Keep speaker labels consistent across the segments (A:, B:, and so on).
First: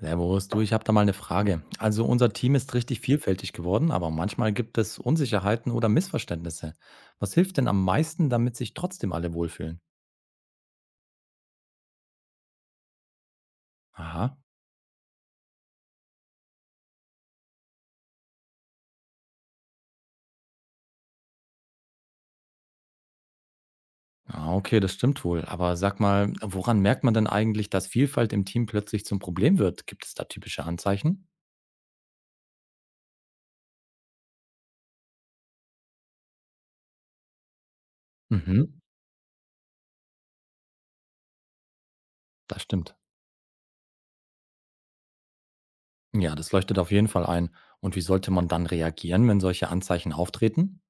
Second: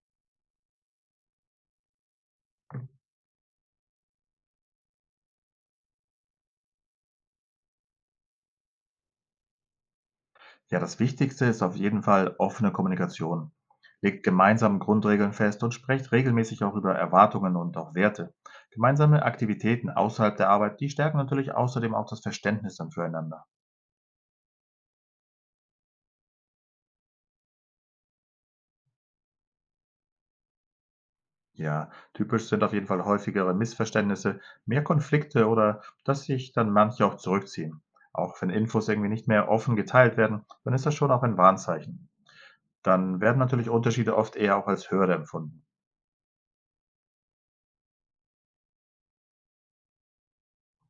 A: Servus, du, ich habe da mal eine Frage. Also unser Team ist richtig vielfältig geworden, aber manchmal gibt es Unsicherheiten oder Missverständnisse. Was hilft denn am meisten, damit sich trotzdem alle wohlfühlen?
B: Ja, das Wichtigste ist auf jeden Fall offene Kommunikation. Legt
A: Aha.
B: gemeinsam Grundregeln fest und sprecht regelmäßig auch über Erwartungen und auch Werte. Gemeinsame Aktivitäten außerhalb der Arbeit, die stärken natürlich außerdem auch das Verständnis dann füreinander.
A: Ah, okay, das stimmt wohl. Aber sag mal, woran merkt man denn eigentlich, dass Vielfalt im Team plötzlich zum Problem wird? Gibt es da typische Anzeichen?
B: Ja, typisch sind auf jeden Fall häufigere Missverständnisse, mehr Konflikte oder dass sich dann manche auch zurückziehen. Auch wenn
A: Mhm,
B: Infos irgendwie nicht mehr offen geteilt werden, dann ist das schon auch ein Warnzeichen.
A: das stimmt.
B: Dann werden natürlich Unterschiede oft eher auch als Hürde empfunden.
A: Ja, das leuchtet auf jeden Fall ein. Und wie sollte man dann reagieren, wenn solche Anzeichen auftreten?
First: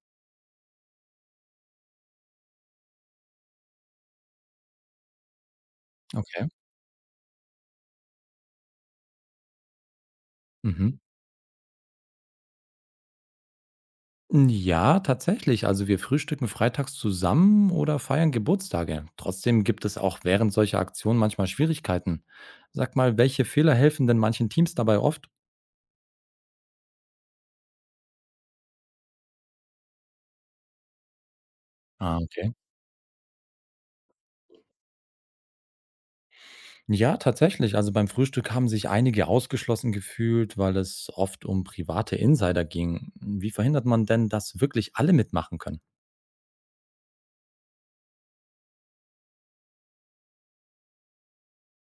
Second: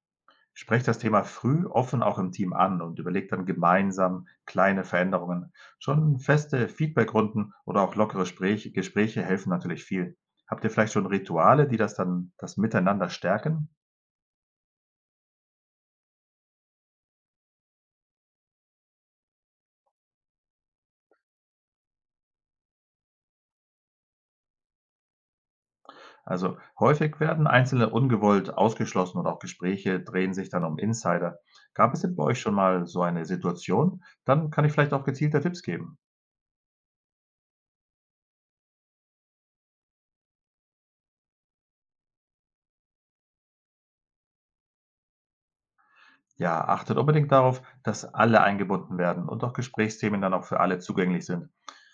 B: Sprecht das Thema früh offen auch im Team an und überlegt dann gemeinsam kleine Veränderungen. Schon
A: Okay.
B: feste Feedbackrunden oder auch lockere Sprech Gespräche helfen natürlich viel. Habt ihr
A: Mhm.
B: vielleicht schon Rituale, die das Miteinander stärken?
A: Hm, ja, tatsächlich. Also, wir frühstücken freitags zusammen oder feiern Geburtstage. Trotzdem gibt es auch während solcher Aktionen manchmal Schwierigkeiten. Sag mal, welche Fehler helfen denn manchen Teams dabei oft?
B: Also häufig werden Einzelne ungewollt ausgeschlossen und auch Gespräche drehen sich dann um Insider. Gab es denn
A: Ah,
B: bei euch
A: okay.
B: schon mal so eine Situation? Dann kann ich vielleicht auch gezielter Tipps geben.
A: Ja, tatsächlich. Also beim Frühstück haben sich einige ausgeschlossen gefühlt, weil es oft um private Insider ging. Wie verhindert man denn, dass wirklich alle mitmachen können?
B: Ja, achtet unbedingt darauf, dass alle eingebunden werden und auch Gesprächsthemen dann auch für alle zugänglich sind.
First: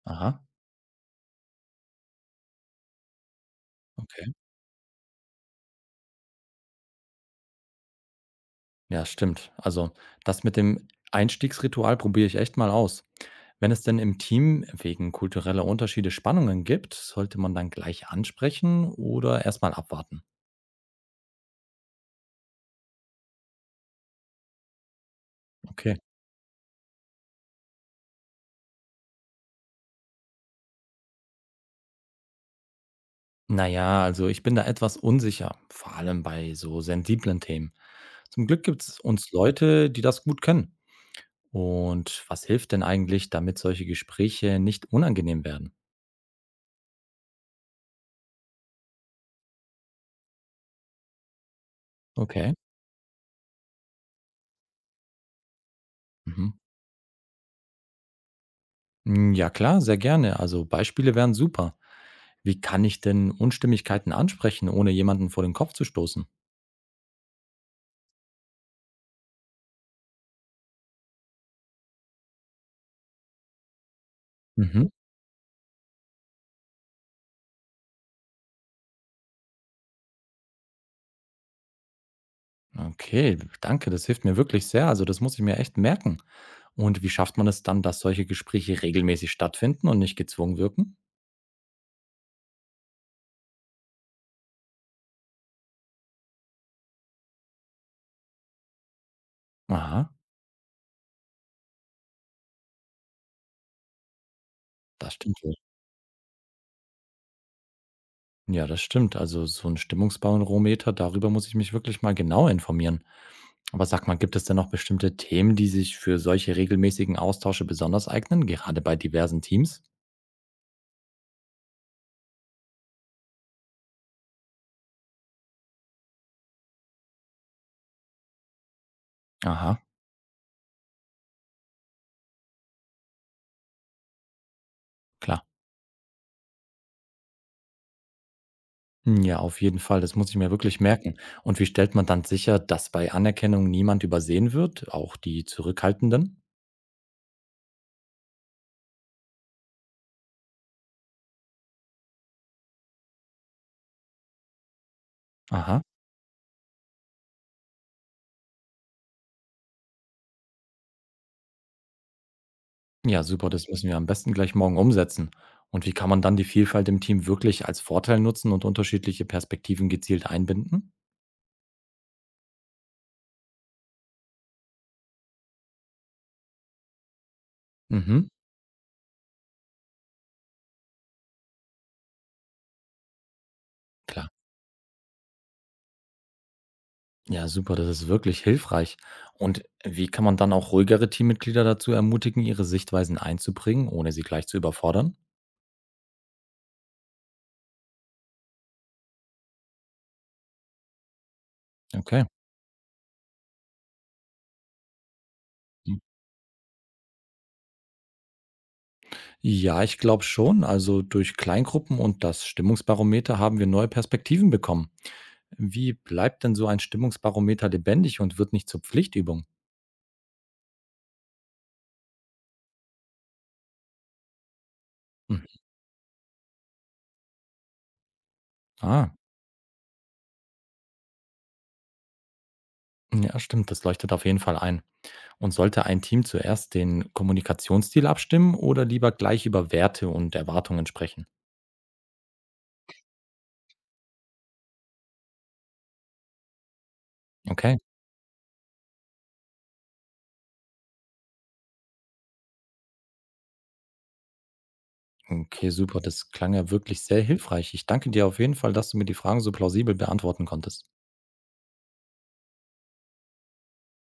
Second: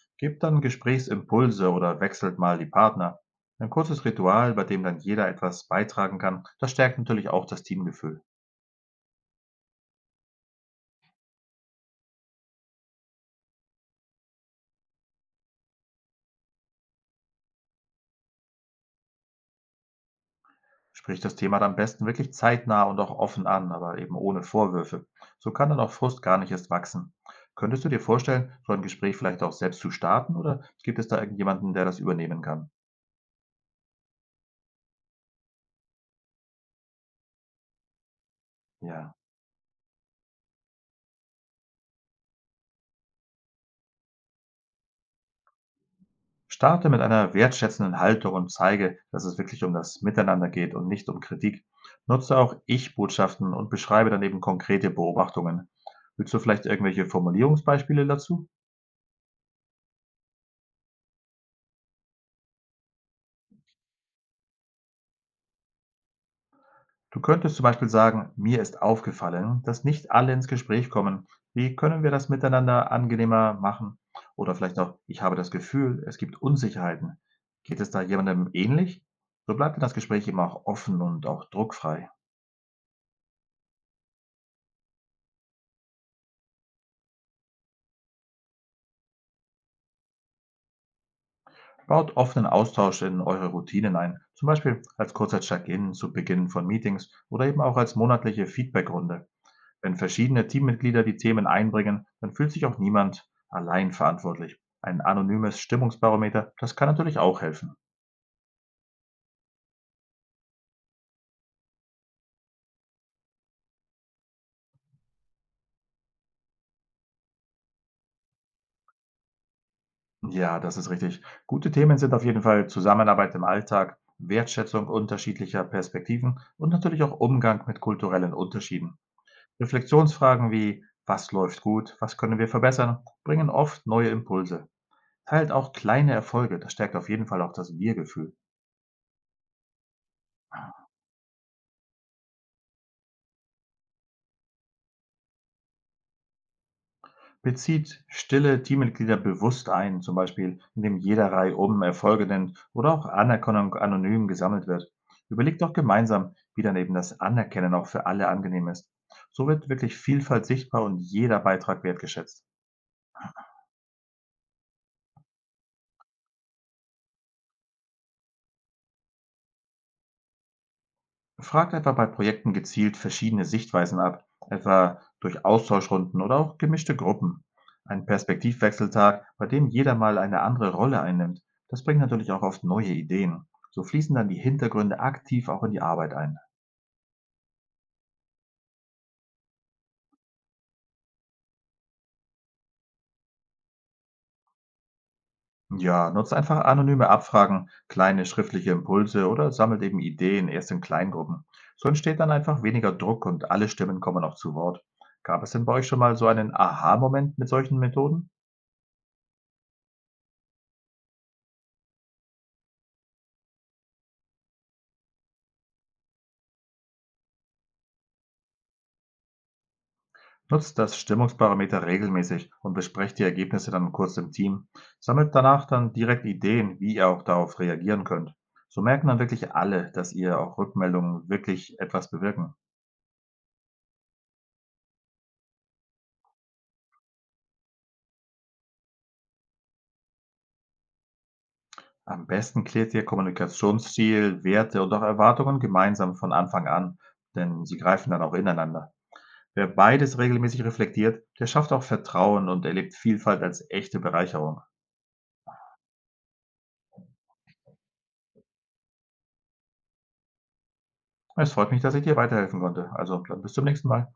A: Aha,
B: Gebt dann Gesprächsimpulse oder wechselt mal die Partner. Ein kurzes
A: okay.
B: Ritual, bei dem dann jeder etwas beitragen kann, das stärkt natürlich auch das Teamgefühl.
A: Ja, stimmt. Also, das mit dem Einstiegsritual probiere ich echt mal aus. Wenn es denn im Team wegen kultureller Unterschiede Spannungen gibt, sollte man dann gleich ansprechen oder erstmal abwarten?
B: Spricht das Thema dann am besten wirklich zeitnah und auch offen an, aber eben ohne Vorwürfe. So kann dann auch
A: Okay.
B: Frust gar nicht erst wachsen. Könntest du dir vorstellen, so ein Gespräch vielleicht auch selbst zu starten oder gibt es da irgendjemanden, der das übernehmen kann?
A: Naja, also ich bin da etwas unsicher, vor allem bei so sensiblen Themen. Zum Glück gibt es
B: Ja.
A: uns Leute, die das gut können. Und was hilft denn eigentlich, damit solche Gespräche nicht unangenehm werden?
B: Starte mit einer wertschätzenden Haltung und zeige, dass es wirklich um das Miteinander geht und nicht um Kritik. Nutze
A: Okay.
B: auch Ich-Botschaften und beschreibe daneben konkrete Beobachtungen. Willst du
A: Mhm.
B: vielleicht irgendwelche Formulierungsbeispiele dazu?
A: Ja klar, sehr gerne. Also Beispiele wären super. Wie kann ich denn Unstimmigkeiten ansprechen, ohne jemanden vor den Kopf zu stoßen?
B: Du könntest zum Beispiel sagen, mir ist aufgefallen, dass nicht alle ins Gespräch kommen. Wie können wir das miteinander angenehmer machen? Oder vielleicht
A: Mhm.
B: auch, ich habe das Gefühl, es gibt Unsicherheiten. Geht es da jemandem ähnlich? So bleibt das Gespräch immer auch offen und auch druckfrei.
A: Okay, danke, das hilft mir wirklich sehr. Also das muss ich mir echt merken. Und wie schafft man es dann, dass solche Gespräche regelmäßig stattfinden und nicht gezwungen wirken?
B: Baut offenen Austausch in eure Routinen ein, zum Beispiel als kurzer Check-in zu Beginn von Meetings oder eben auch als monatliche Feedbackrunde. Wenn
A: Aha,
B: verschiedene Teammitglieder die Themen einbringen, dann fühlt sich auch niemand allein verantwortlich. Ein
A: das stimmt wohl.
B: anonymes Stimmungsbarometer, das kann natürlich auch helfen.
A: Ja, das stimmt. Also so ein Stimmungsbarometer, darüber muss ich mich wirklich mal genau informieren. Aber sag mal, gibt es denn noch bestimmte Themen, die sich für solche regelmäßigen Austausche besonders eignen, gerade bei diversen Teams?
B: Ja, das ist richtig. Gute Themen sind auf jeden Fall Zusammenarbeit im Alltag, Wertschätzung unterschiedlicher Perspektiven und natürlich auch Umgang mit kulturellen Unterschieden.
A: Aha,
B: Reflexionsfragen wie was läuft gut, was können wir verbessern, bringen oft neue Impulse.
A: klar.
B: Teilt auch kleine Erfolge, das stärkt auf jeden Fall auch das Wir-Gefühl.
A: Hm, ja, auf jeden Fall. Das muss ich mir wirklich merken. Und wie stellt man dann sicher, dass bei Anerkennung niemand übersehen wird, auch die Zurückhaltenden?
B: Bezieht stille Teammitglieder bewusst ein, zum Beispiel indem jeder Reihe oben Erfolge nennt oder auch Anerkennung anonym gesammelt wird. Überlegt auch
A: Aha.
B: gemeinsam, wie dann eben das Anerkennen auch für alle angenehm ist. So wird wirklich Vielfalt sichtbar und jeder Beitrag wertgeschätzt.
A: Ja, super. Das müssen wir am besten gleich morgen umsetzen. Und wie kann man dann die Vielfalt im Team wirklich als Vorteil nutzen und unterschiedliche Perspektiven gezielt einbinden?
B: Fragt etwa bei Projekten gezielt verschiedene Sichtweisen ab, etwa durch Austauschrunden oder auch gemischte Gruppen. Ein
A: Mhm,
B: Perspektivwechseltag, bei dem jeder mal eine andere Rolle einnimmt, das bringt natürlich auch oft neue Ideen. So fließen dann
A: klar.
B: die Hintergründe aktiv auch in die Arbeit ein.
A: Ja, super. Das ist wirklich hilfreich. Und wie kann man dann auch ruhigere Teammitglieder dazu ermutigen, ihre Sichtweisen einzubringen, ohne sie gleich zu überfordern?
B: Ja, nutzt einfach anonyme Abfragen, kleine schriftliche Impulse oder sammelt eben Ideen erst in Kleingruppen. So entsteht
A: Okay.
B: dann einfach weniger Druck und alle Stimmen kommen auch zu Wort. Gab es denn bei euch schon mal so einen Aha-Moment mit solchen Methoden?
A: Ja, ich glaube schon. Also durch Kleingruppen und das Stimmungsbarometer haben wir neue Perspektiven bekommen. Wie bleibt denn so ein Stimmungsbarometer lebendig und wird nicht zur Pflichtübung?
B: Nutzt das Stimmungsparameter regelmäßig und besprecht die Ergebnisse dann kurz im Team. Sammelt
A: Hm.
B: danach dann direkt Ideen, wie ihr auch darauf reagieren könnt. So merken
A: Ah,
B: dann wirklich alle, dass ihr auch Rückmeldungen wirklich etwas bewirken.
A: ja, stimmt, das leuchtet auf jeden Fall ein. Und sollte ein Team zuerst den Kommunikationsstil abstimmen oder lieber gleich über Werte und Erwartungen sprechen?
B: Am besten klärt ihr Kommunikationsziel, Werte und auch Erwartungen gemeinsam von Anfang an, denn sie
A: Okay,
B: greifen dann auch ineinander. Wer beides regelmäßig reflektiert, der schafft auch Vertrauen und erlebt Vielfalt als echte Bereicherung.
A: okay, super. Das klang ja wirklich sehr hilfreich. Ich danke dir auf jeden Fall, dass du mir die Fragen so plausibel beantworten konntest.
B: Es freut mich, dass ich dir weiterhelfen konnte. Also dann bis zum nächsten Mal.